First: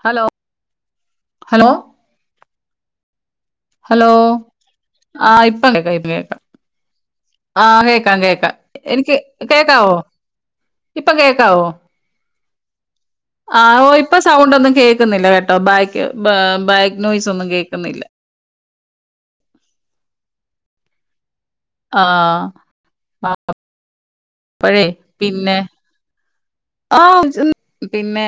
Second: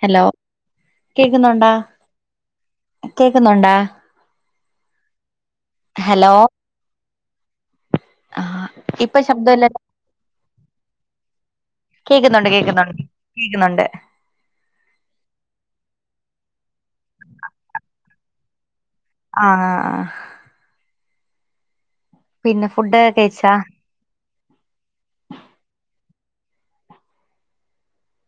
Hello hello കേക്കുന്നൊണ്ടാ കേക്കുന്നൊണ്ടേ ആഹ് ഇ ഇപ്പ കേക്കാം ഇപ്പ കേക്കാം ആ കേ കേൾക്കാം ആ കേൾക്കാം എനിക്ക് ഇപ്പൊ ശബ്ദമില്ലല്ലോ കേൾക്കാവോ ഇപ്പൊ കേൾക്കാവോ കേക്കുന്നുണ്ട് കേക്കുന്നുണ്ട് ആ കേക്കുന്നുണ്ട് ഓ ഇപ്പൊ സൗണ്ട് ഒന്നും കേൾക്കുന്നില്ല കേട്ടോ ബാക്ക് ബ ബാക്നോയിസൊന്നും കേൾക്കുന്നില്ല ആ ആ ആ ആ പിന്നെ ഫുഡുക്കെ കഴിച്ചേ പ്പഴേ പിന്നെ ആ പിന്നെ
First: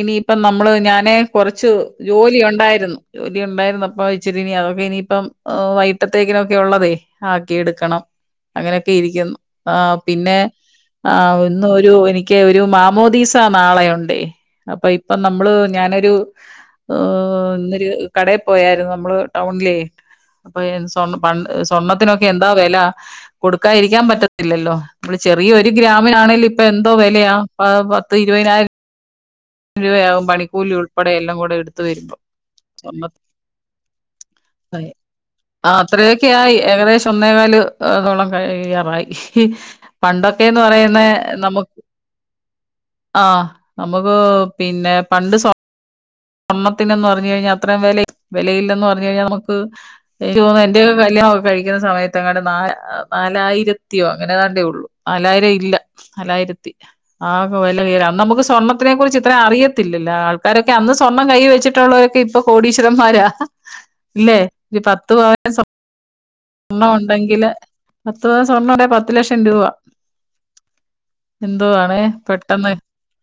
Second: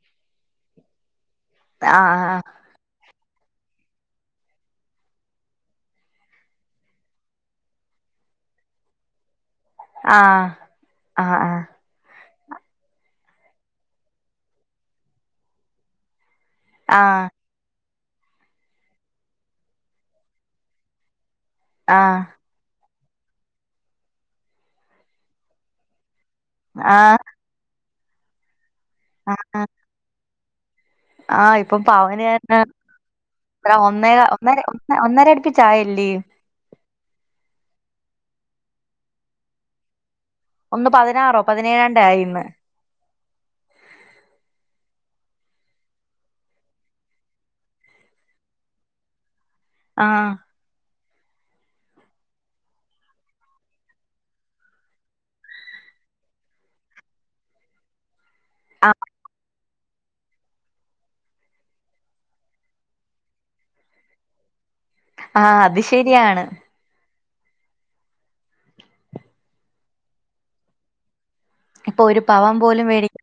ഇനിയിപ്പ നമ്മള് ഞാന് കുറച്ച് ആ ജോലി ഉണ്ടായിരുന്നു ജോലി ഉണ്ടായിരുന്നപ്പ ഇച്ചിരി ഇനി അതൊക്കെ ഇനിയിപ്പം വൈകിട്ടത്തേക്കിനൊക്കെ ഉള്ളതെ ആക്കി എടുക്കണം അങ്ങനെയൊക്കെയിരിക്കുന്നു ആ പിന്നെ ആ ഇന്നൊരു എനിക്ക് ക്കെ ഒരു മാമോദീസ നാളെയുണ്ടേ അപ്പൊ ഇപ്പം നമ്മള് ഞാനൊരു ഓ ആ ഇന്നൊരു കടയിൽ പോയായിരുന്നു നമ്മള് ടൗണിലേ അപ്പൊ സ്വർണം പണ്ട് സ്വർണത്തിനൊക്കെ എന്താ വില കൊടുക്കായിരിക്കാൻ പറ്റത്തില്ലല്ലോ മ്മള് ചെറിയ ഒരു ഗ്രാമിനാണേലും ഇപ്പെ ന്തോ ആ ആ വെലയാ ആ പത്തൊ ത്ത് ഇരുപതിനായിരം ആഹ് രൂപയാവും പണി കൂലി കൊട് [unintelligible] എല്ലാം കൂടെ ഇപ്പം എടുത്ത് വരുമ്പോ പവന് എത്ര ഒന്നേ ഒന്നര ഒന്നര അടുപ്പിച്ചായല്ലേ അത്രയൊക്കെ ആയി ഏകദേശം ഒന്നേകാല് തൊട കഴിയാറായി പണ്ടൊക്കേന്ന് ഒന്ന് പറയുന്ന പതിനാറോ നമുക്ക് പതിനേഴാണ്ടോ ആയിന്ന് ആ നമു പ് പിന്നെ പണ്ട് സ്വർ ണ്ണത്തിന് എന്ന്പറഞ്ഞ് കഴിഞ്ഞാ അത്ര വില വിലയില്ല എന്ന് പറഞ്ഞ് കഴിഞ്ഞാൽ നമുക്ക് ആ ക്ക് എനിയ്ക്ക് തോന്ന എന്റെ കല്യാണൊക്കെ കഴിക്കുന്ന സമയത്ത്ങ്ങാണ്ട് നാലാ നാലായിരത്തിയോ അങ്ങനേതാണ്ടെ യുള്ളൂ നാലായിരം ഇല്ല നാലായിരത്തി ആകെ വെല ഉയരാൻ അന്ന് നമുക്ക് സ്കൂ ആ സ്വർണത്തിനെകുറിച്ച് ഇത്ര അറിയത്ത് ത്തിലല്ല. ആൾക്കാരൊക്കെ അന്ന് സ്വർണ്ണം കൈയ്യി വെച്ചിട്ടുള്ളവരൊക്കെ ഇപ്പൊ കോടീശ്വരന്മാരാ ഇല്ലെ ര് പത്ത് ആ പവൻ്റെ സ്വരണ്ണം അത് ശരിയാണ് സ്വർണം ഉണ്ടെങ്കില് പത്ത് പവൻ സ്വർണം ഉണ്ടെങ്കില് പത്തു ലക്ഷം രൂപ എന്തുവാണേ ഇപ്പൊ ഒരു പവൻ പെട്ടെന്ന് പോലും മേടിക്ക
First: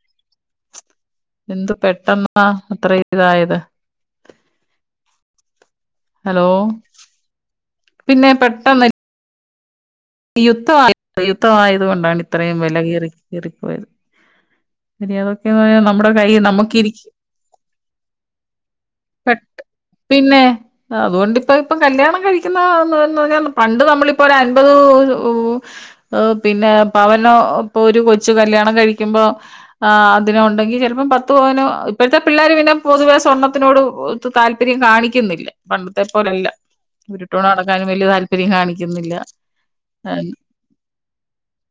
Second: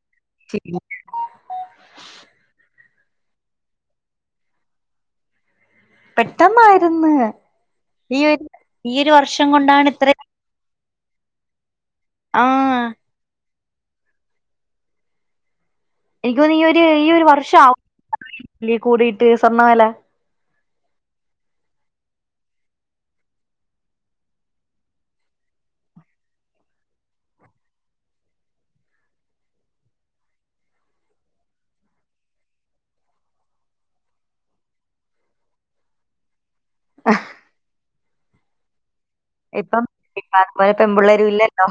എന്തു പെട്ടെന്നാ അത്രയും ഇതായത് ഹലോ പെട്ടെന്നായിര്ന്ന് ഈ ഒര് ഈ ഒരു വർഷം ർഷം കൊണ്ടാണ് ഇത്ര യുദ്ധവാ യുദ്ധവായത് കൊണ്ടാണ് ആ ഇത്രയും വെല കേറി കേറി പോയത് [unintelligible] എനിക്ക് തോന്ന്ന്ന് ഈ ഒരു ഈ ഒരു വർഷം ആ [inaudible] കൂടിയിട്ട് സ്വർണ്ണ വെല അത് കൊണ്ട് ഇപ്പൊ ഇപ്പം കല്യാണം കഴിക്കുന്ന ആൾനുന്ന്ന്ന് പണ്ട് നമ്മളിപ്പൊ ഒരു അൻപതു ത് ഊ പിന്നെ പവനോ ഇപ്പൊ ഒരു കൊച്ച് കല്യാണം കഴിക്കുമ്പോ ആ അതിനോ ഉണ്ടെങ്കി ചിലപ്പോ പത്ത് പവനോ ഇപ്പത്തെ പിള്ളേർ പിന്നെ പൊതുവേ സ്വർണത്തിനോട് താല്പര്യം കാണിക്കുന്നില്ല പണ്ടത്തെ പോലെ അല്ല ഉരുട്ടോണ്ട് നടക്കാനും വല്ല്യ താൽ പര്യം കാണി ക്കുന്നില്ല ഇപ്പം ഇപ്പം അതുപോലെ പെമ്പിള്ളേരും ഇല്ലല്ലോ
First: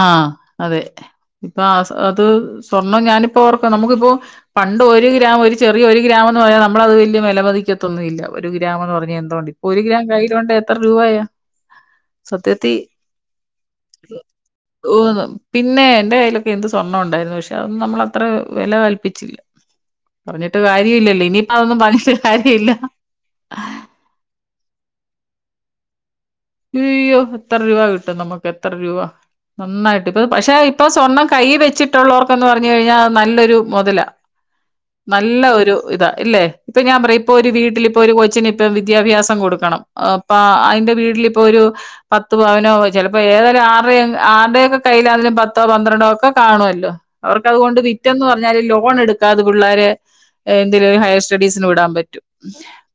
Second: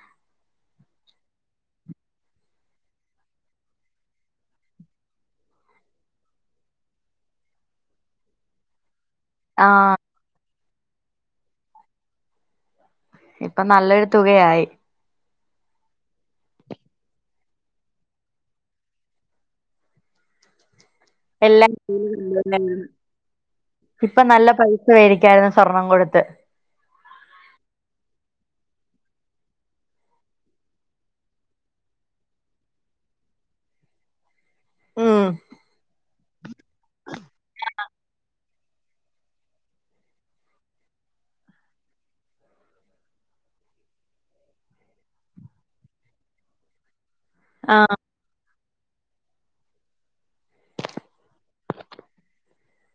ആഹ് അതെ ഇപ്പൊ ആ അത് സ്വർണം ഞാനിപ്പോ ഓർക്ക നമുക്കിപ്പോ പണ്ട് ഒരു ഗ്രാമ് ഒരു ചെറിയ ഒരു ഗ്രാമ് എന്ന് പറയുന്നത് നമ്മളത് വല്ല്യ വെല മതിക്കത്തൊന്നും ഇല്ല ഒരു ഗ്രാമ് എന്ന് പറഞ് ത്തോണ്ടി ഒര് ആഹ് ഗ്രാം കയ്യിലുണ്ടെ എത്ര രൂപായാ? സത്യത്തി ഇപ്പം നല്ലൊര് തുകയായി. ഓഹ് പിന്നെ എന്റെ കയ്യിലൊക്കെ എന്ത് സ്വർണം ഉണ്ടായിരുന്നു പക്ഷെ അതൊന്നും നമ്മൾ അത്ര വെല കൽപ്പിച്ചില്ല പറഞ്ഞിട്ട് കാര്യ എല്ല [unintelligible] ഇപ്പം നല്ല പൈസ വേടിക്കായിരുന്നു. സ്വർണം കൊടുത്ത്. ഇയ്യോ എത്ര രൂപാ കിട്ടും നമുക്ക് എത്ര രൂപാ നന്നായിട്ട് ഇപ്പം പക്ഷെ ഇപ്പം സ്വർണ്ണം കയ്യി വെച്ചിട്ടുള്ളോർക്കെന്ന് പറഞ്ഞ് കഴിഞ്ഞാ നല്ലൊരു മൊതലാ ഉം നല്ല ഒരു ഇതാ ഇല്ലേ ഇപ്പൊ ഞാൻ പറയാ ഇപ്പൊ ഒരു വീട്ടിലിപ്പൊ ഒരു കൊച്ചിന് ഇപ്പം വിദ്യാഭ്യാസം കൊട് ക്കെണം അപ്പ അയിന്റെ വീട്ടി ഇപ്പൊ ഒരു പത്ത് പവനോ ചിലപ്പോ ഏതൊരു ആറി ആര്ടെ ഒക്കെ കയ്യിയിലായെലും പത്തോ പന്ത്രണ്ടോ ഒക്കെ കാണുവെല്ലോ? അവർക്ക് അതുകൊണ്ട് ആഹ് വിറ്റെന്ന് പറഞ്ഞാലും ലോ ലോൺ എടുക്കാതെ പുള്ളേരെ എന്തിലെലും ഹയെർ സ്റ്റഡീസിന് വിടാൻ പറ്റും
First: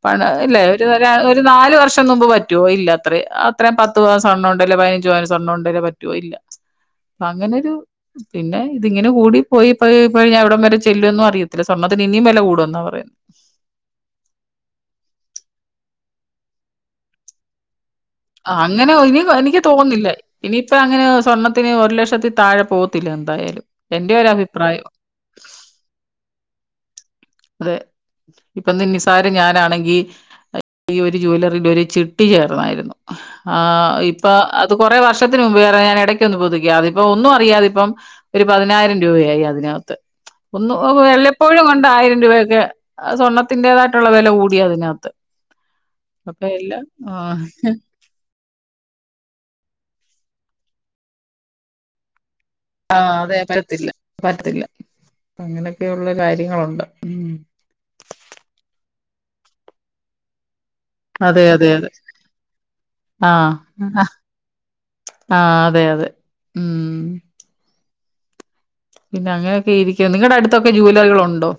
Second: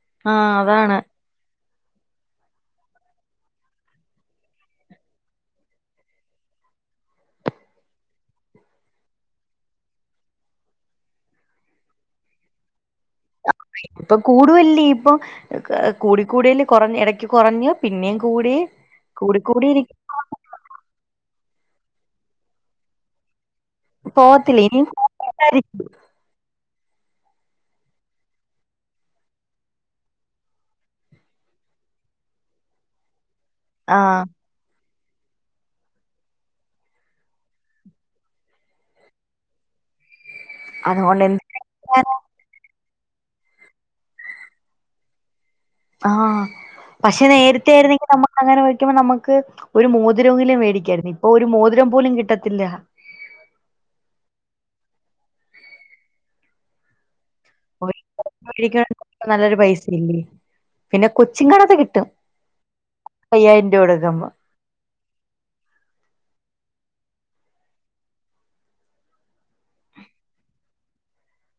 പണം ആഹ് ഇല്ലെ? ഒര് അതാണ് വെരാ ഒര് നാല് വർ ഷം മുമ്പ് പറ്റോ ഇല്ലാ അത്രിം അത്രേം പത്ത് പവൻ സ്വർണ്ണോണ്ടല്ലേ പതിനഞ്ച് പവൻ സ്വർണ്ണോണ്ടല്ലേ പറ്റുവോ ഇല്ല അങ്ങനൊരു പിന്നെ ഇതിങ്ങനെ കൂടി പോയി പോയിപ്പോയി അവിടം വരെ ചെല്ലുവൊന്നും അറിയത്തില്ല സ്വർണ്ണത്തിന് ഇനിയും വെല കൂടുവെന്നാ പറയുന്നെ ഇപ്പം കൂടുവല്ലേ ഇപ്പം കൂടിക്കൂടിയല്ലേ കൊറഞ് എടക്ക് കൊറഞ് അങ്ങനെ [unintelligible] ഇനി എനിക്ക് ഇരിക്കും തോന്നുന്നില്ല ഇനിയിപ്പ അങ്ങനെ സ്വർണ ത്തിന് ഒരു ലക്ഷത്തി താഴെ പോവത്തില്ല എന്തായാലും എന്റെ പോവത്തില്ല ഇനി ഒരഭിപ്രായം [unintelligible] അതെ ഇപ്പം ഇന്ന് ഈ നിസാരി ഞാനാണെങ്കി ഈ ഒര് ജ്വല്ലെറി ഒര് ചിട്ടി ചേർന്നായിരുന്നു. ആഹ് ഇപ്പ അതു കൊറെ വർഷത്തിന് മുമ്പ് വേറെ ഞാൻ എടയ്ക്കൊന്ന് പുതിക്കി അതിപ്പൊ ഒന്നും അറിയാതിപ്പം ഒരു പതിനായിരം രൂപയായി അതിനകത്ത് ഒന്ന് എ അതുകൊണ്ട് വല്ലപ്പോഴും എന്ത് ഒണ്ടായി സ്വർണത്തിന്റേതായിട്ടുള്ള വില കൂടി അതിനകത്ത് ആഹ് അപ്പൊ എല്ലാം പക്ഷെ ആഹ് നേരത്തെ ആയിരുന്നെങ്കിൽ നമ്മ അങ്ങനെ വെക്കുമ്പോ നമക്ക് ഒരു മോതിരോങ്കിലും മേടിക്കായിരുന്നു ഇപ്പൊ ഒരു മോതിരം പോലും കിട്ട ആഹ് അതെ പരത്തില്ല പറ്റത്തില്ല അങ്ങനെയൊക്കെയുള്ള കാര്യങ്ങളുണ്ട് ഉം [unintelligible] നല്ലൊരു പൈസ ഇല്ലേ പിന്നെ അതെ കൊച്ചിങ്ങടെ അതെ ഒക്കെ അതെ കിട്ടും ആഹ് അയ്യായിരം രൂപേടക്കവുമ്പോ ആഹ് അതെ അതെ ഉം പിന്നെ അങ്ങനെയൊക്കെ ഇരിക്ക നിങ്ങളുടെ അടുത്തൊക്കെ ജുവലറികളുണ്ടോ?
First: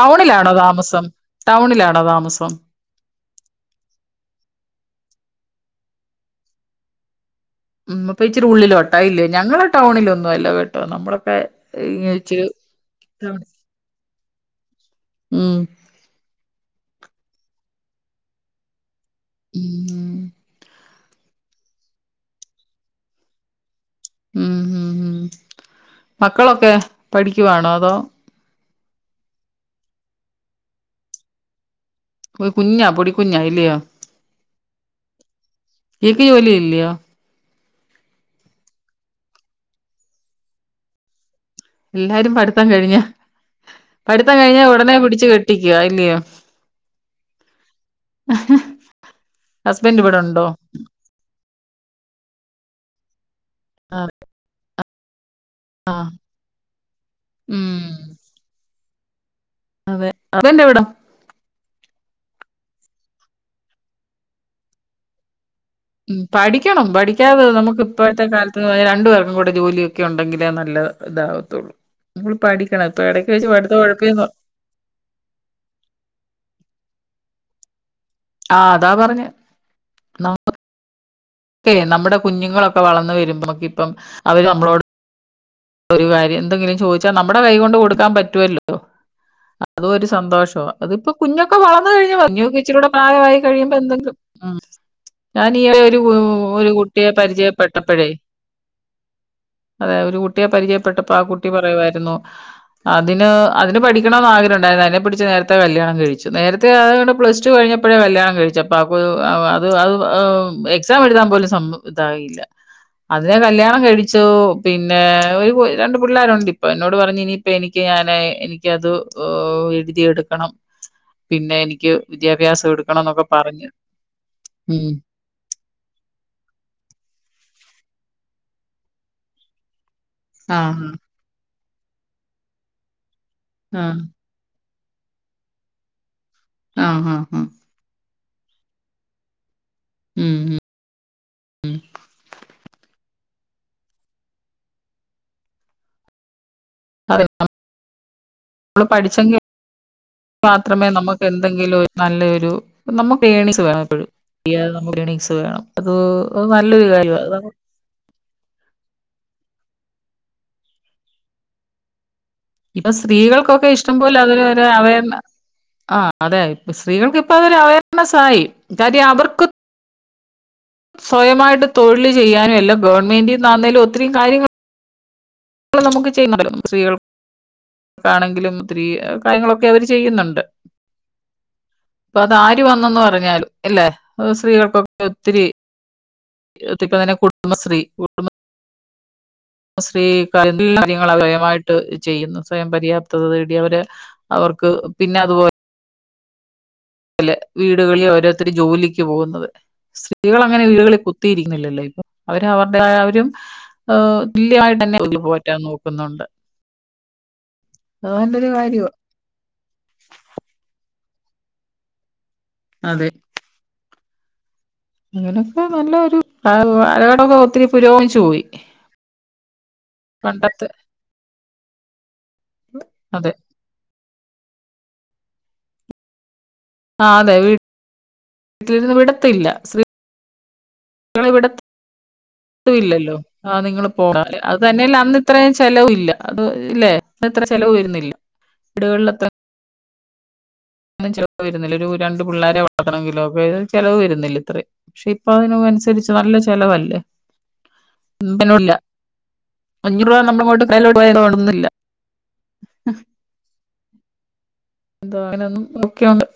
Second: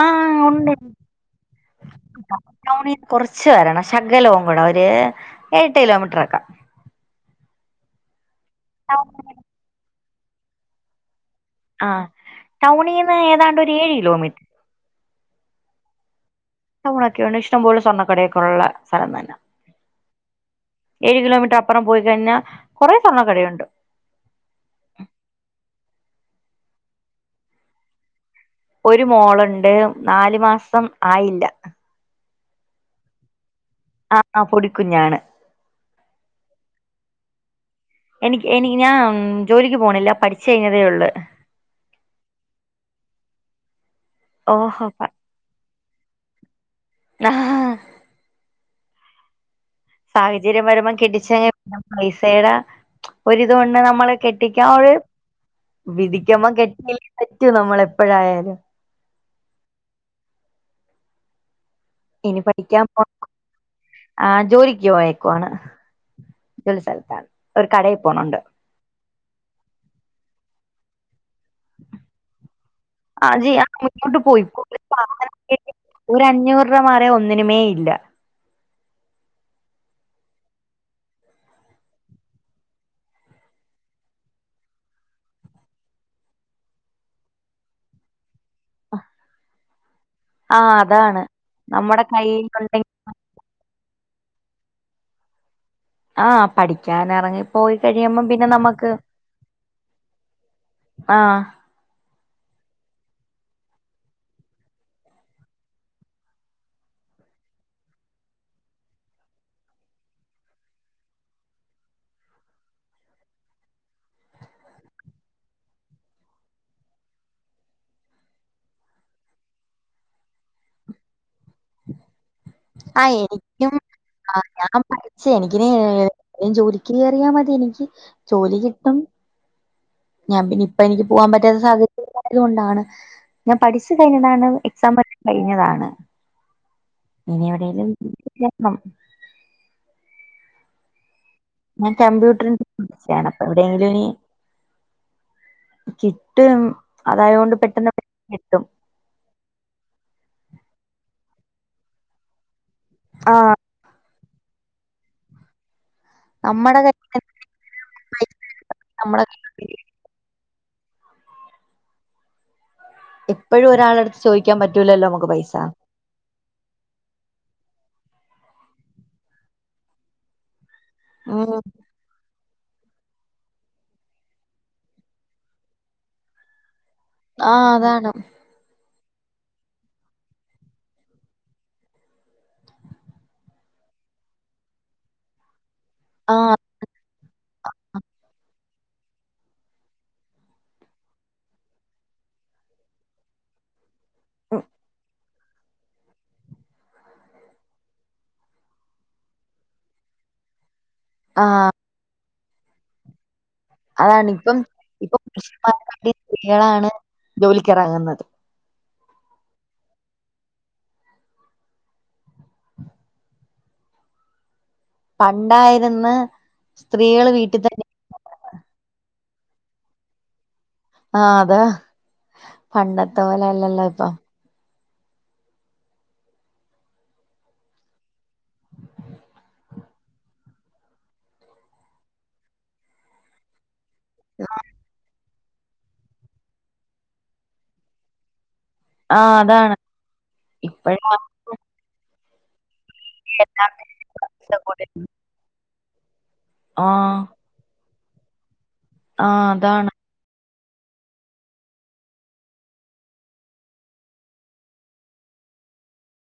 ആ ഉണ്ട് ടൗണിലാണോ താമസം ടൗണിന്ന് കൊറച്ച് വരണം ശകലം അങ്ങട് ഒരു എട്ട് കിലോമീറ്റർ [unintelligible] [unintelligible] ഇപ്പോ ഇച്ചിരി ഉള്ളിലോട്ടാ ഇല്ല്യ ഞങ്ങളെ ടൗണിലൊ വായ്‌ല കെട്ടോ നമ്മളെ ആ ടൗ ണീന്ന് ടൗൺ. ഏതാണ്ട് ഒരു ഏഴ് കിലോമീ ഉം ടൗണൊക്കെയുണ്ട് ഇഷ്ടം പോലെ സ്വർണ്ണക്കടയെക്കെ ഉള്ളെ സലം തന്നാ ഉം ഏഴ് കിലോമീറ്റർ അപ്പറം പോയി കഴിഞ്ഞാ കൊറേ സ്വർണ്ണ കടയുണ്ട് ഉം ഉം ഉം മക്കളൊക്കെ പഠിക്കുവാണോ അതോ ഒരു മോളുണ്ട് നാലു മാസം ആയില്ല ഒരു കുഞ്ഞാ പൊടിക്കുഞ്ഞാ അല്ല്യോ ആഹ് പൊടിക്കുഞ്ഞാണ് ഈക്ക് ജോലി ഇല്ല്യോ എനിക്ക് എനി ഞാൻ ജോലിക്ക് പോണില്ല പഠിച്ച് കഴിഞ്ഞതേ ഉള്ളു എല്ലാരും പഠിത്തം കഴിഞ്ഞ പഠിത്തം കഴിഞ്ഞാ ഓഹോ ഉടനെ പിടിച്ചു കെട്ടി ക്ക്യാ ഇല്ല്യോ നഹ് ഹാ ഹസ്ബൻഡ് ഇവിടെ ഉണ്ടോ സാഹചര്യം വരുമ്പം കെട്ടിച്ചങ്ങ് [unintelligible] സേടാ ഒരിതുകൊണ്ട് ആഹ് നമ്മള് കെട്ടിക്കാൻ ഒരു ആഹ് വിധിക്കുമ്പം കെട്ടിയല്ലേ പറ്റൂ നമ്മളെപ്പഴായാലും അവ അവന്തവിടം ഇനി പഠിക്കാൻ പോ ആ ജോലിക്ക് പോയക്കുവാണ് ഉം പഠിക്കണം പഠിക്കാതെ നമുക്ക് കടയിൽ ഇപ്പോഴത്തെ പോണുണ്ട് കാലത്ത് രണ്ടു പേർക്കും കൂടെ ജോലിയൊക്കെ ഉണ്ടെങ്കിലെ നല്ല ഇതാവു [unintelligible] പഠിത്തം ഉഴപ്പിയെന്ന് ഒരഞ്ഞൂറ് രൂപ മാറിയ ഒന്നിന മേ ഇല്ല ആഅതാ പറഞ്ഞേ [unintelligible] നമ്മുടെ കുഞ്ഞുങ്ങളൊക്കെ വളർന്ന് വരുമ്പോ ഇപ്പം അവര് നമ്മളോട് ഒരു കാര്യം ന്തെങ്കിലും ചോദിച്ചാ നമ്മുടെ കൈ കൊണ്ട് കൊടുക്കാൻ പറ്റുവല്ലോ [inaudible] അതു ഒരു ആ സന്തോഷവ അതിപ്പ അതാണ് കുഞ്ഞൊക്കെ വളന്നു നമ്മുടെ കഴിഞ്ഞ് ഞുക്ക് ഇച്ചിരൂട കയ്യിലുണ്ടെങ്കിൽ പ്രായവായി കഴിയുമ്പോന്തെ എന്തെിലും ഉം ഞാൻ ട്ടിയെ ആ ഒരു പഠിക്കാൻ കുട്ടിയെ ഇറങ്ങി പോയി പരിചയപ്പെട്ടപ്പോഴേ കഴിയുമ്പം പിന്നെ നമുക്ക് അതെ ഒരു കു പരിചയപ്പെട്ടപ്പ ആ കുട്ടി പറയുവാ യിരുന്നു അതിന് അതിന് പഠിക്കണംന്ന് ആഗ്രഹം ണ്ടായിരുന്നു അതിനെ പിടിച്ച് നേരത്തെ കല്യാണം കഴിച്ചു നേരത്തെ അതൊണ്ട് പ്ലസ് ടു കഴിഞ്ഞപ്പോഴേ കല്യാണം കഴിച്ചു അപ്പ അത് അത്ഔ എക്സാം എഴുതാൻ പോലുംസമ്മ ഇതായില്ല അതിനെ കല്യാണം കഴിച്ചു പിന് പി ഒരു രണ്ട് പിള്ളേരുണ്ട് ഇപ്പൊ എന്നോട് പറഞ്ഞ് നീപ്പ എനിക്ക് ഞാന് എനിക്കത് എഴുതി എടുക്കണം പിന്നെ എനിക്ക് വിദ്യാഭ്യാസം എടുക്കണം ആഹ് എന്നൊക്കെ പറഞ്ഞു എനിക്കും ആ ഞാൻ ഉം. പഠിച്ച് എനിക്കിനി ജോലിക്ക് കേറിയാ മതി. എനിക്ക് ജോലി കിട് ട്ടും ഞാൻ ആ പിന്നിപ്പൊ എനിക്ക് പോവാൻ പ റ്റാത് സാഹചര്യായത്കൊണ്ടാണ് ഞാൻ ആ പഠിച്ചു കഴിഞ്ഞതാണ്. ഇപ് [unintelligible] കഴിഞ്ഞതാണ്. ആ ആ ആ ഉം ഇനി എവിടെലും [unintelligible] ഉം ഉം ഞ കമ്പ്യൂട്ടർ ച്ചാണ് അപ്പൊ എവിടേങ്കിലും ഇനി കി റ്റ്ലോ അതെ അതായോണ്ട് പെട്ടെന്ന് [unintelligible] ട്ടും നമ്മള് പഠിച്ചെങ്കിൽ മാത്രമേ നമുക്ക് എന്തെങ്കിലും രു നല്ലയൊരു നമ്മുക്ക് ആഹ് എണിങ്ങ്സ് വേണം എപ്പോഴും ലേണിങ്സ് വേണം അത് നമ്മടെ നല്ലൊരു കയ്യില് കാര്യമാണ് പൈസ നമ്മടെ കയ്യില് ഇപ്പൊ സ്ത്രീകൾക്കൊക്കെ എപ്പഴും ഇഷ്ടം ഒരാളടുത്ത് പോലെ ചോദിക്കാൻ പറ്റൂലല്ലോ [unintelligible] നമുക്ക് പൈസ ആ അതെ സ്ത്രീകൾക്ക് ഇപ്പ [unintelligible] മസായി കാര്യ അവർക്ക് ഉം സ്വയമായിട്ട് തൊഴില് ചെയ്യാനുലും എല്ലം ഗവൺമേന്റിന്നാന്നെലും ഒത്തിരി കാര്യങ്ങ പ്പളും നമുക്ക് ചെയ്യുന്നുണ്ടല്ലോ സ്ത്രീകൾ ആഹ് ക്ക അതാണ് ആണെങ്കിലും ത്തിരി എ കാര്യങ്ങളൊക്കെ അവര് ചെയ്യുന്നുണ്ട് അപ്പൊ അതാര് വന്നന്ന് പറഞ്ഞാലും അല്ലേ സ്ത്രീകൾക്കൊക്കെ ഒത്തിരി ആഹ് [unintelligible] തന്നെ കുടുംബശ്രീ കുടുംബ സ്ത്രീ ക [unintelligible] മായിട്ട് ചെയ്യുന്നു സ്വയം പര്യാപ്തത നേടി അവര് അവർക്ക് പിന്ന അതുപോലെ അതുപോലെ വീടുകളിൽ ഓരോത്തര് ജോലിക്ക് പോകുന്നത് സ്ത്രീകൾ അങ്ങനെ വീടുകളിൽ ആഹ് കുത്തിയിരിക്കുന്നില്ലല്ലോ ഇപ്പൊ അവര് അവരുടെയാ അവരും അതാണ് ഇപ്പം തുല്യായിട്ട് തന്നെ ഇപ്പൊ അവര് പോറ്റാൻ പുരുഷന്മാരെക്കാട്ടി നോക്കുന്നുണ്ട് സ്ത്രീകളാണ് അത് ജോലിക്കിറങ്ങുന്നത് നല്ലൊരു കാര്യവാ അതെ അങ്ങനൊക്കെ പണ്ടായിരുന്ന് നല്ലൊരു സ്ത്രീകള് കാലഘട്ടമൊക്കെ വീട്ടിൽ ഒത്തിരി തന്നെ പുരോഗമിച്ചു പോയി കണ്ടെത്ത് ആഹ് അതാ പണ്ടത്തെ അതെ പോല ല്ലല്ലോ ഇപ്പൊ ആ അതെ വീട്ടിലിന്ന് വിടത്തില്ല സ്ത്രീ [inaudible] കളെ വിടത്തുവില്ലല്ലോ ആ നിങ്ങളും പോ [inaudible] അത് തന്നെയല്ല അന്ന് അത്രയും ചെലവ് ഇല്ല അത് ഇല്ലേ ഇത്ര ചെലവ് വരുന്നില്ല ആഹ് അതാണ് അന്നും ഇപ്പോഴാണെങ്കി ചെറുപ്പാരുന്നില്ലേ ഒരു രണ്ടും പിള്ളേരെ വ [unintelligible] ത്തണം കിലോ പേരുടെ ചെലവ് വരുന്നില്ല ഇത്രേം എല്ലാവരും പക്ഷെ ഇപ്പ അതിനനുസരിച്ച് [inaudible] നല്ല ചെലവല്ലേ ആഹ് [unintelligible] ആഹ് അതാണ് അഞ്ഞൂറ് രൂപ നമ്മളങ്ങോട്ട് [unintelligible] ണുന്നില്ല ആഹ് എന്താ അങ്ങനെ ഒന്നും നോക്കിയോണ്ട്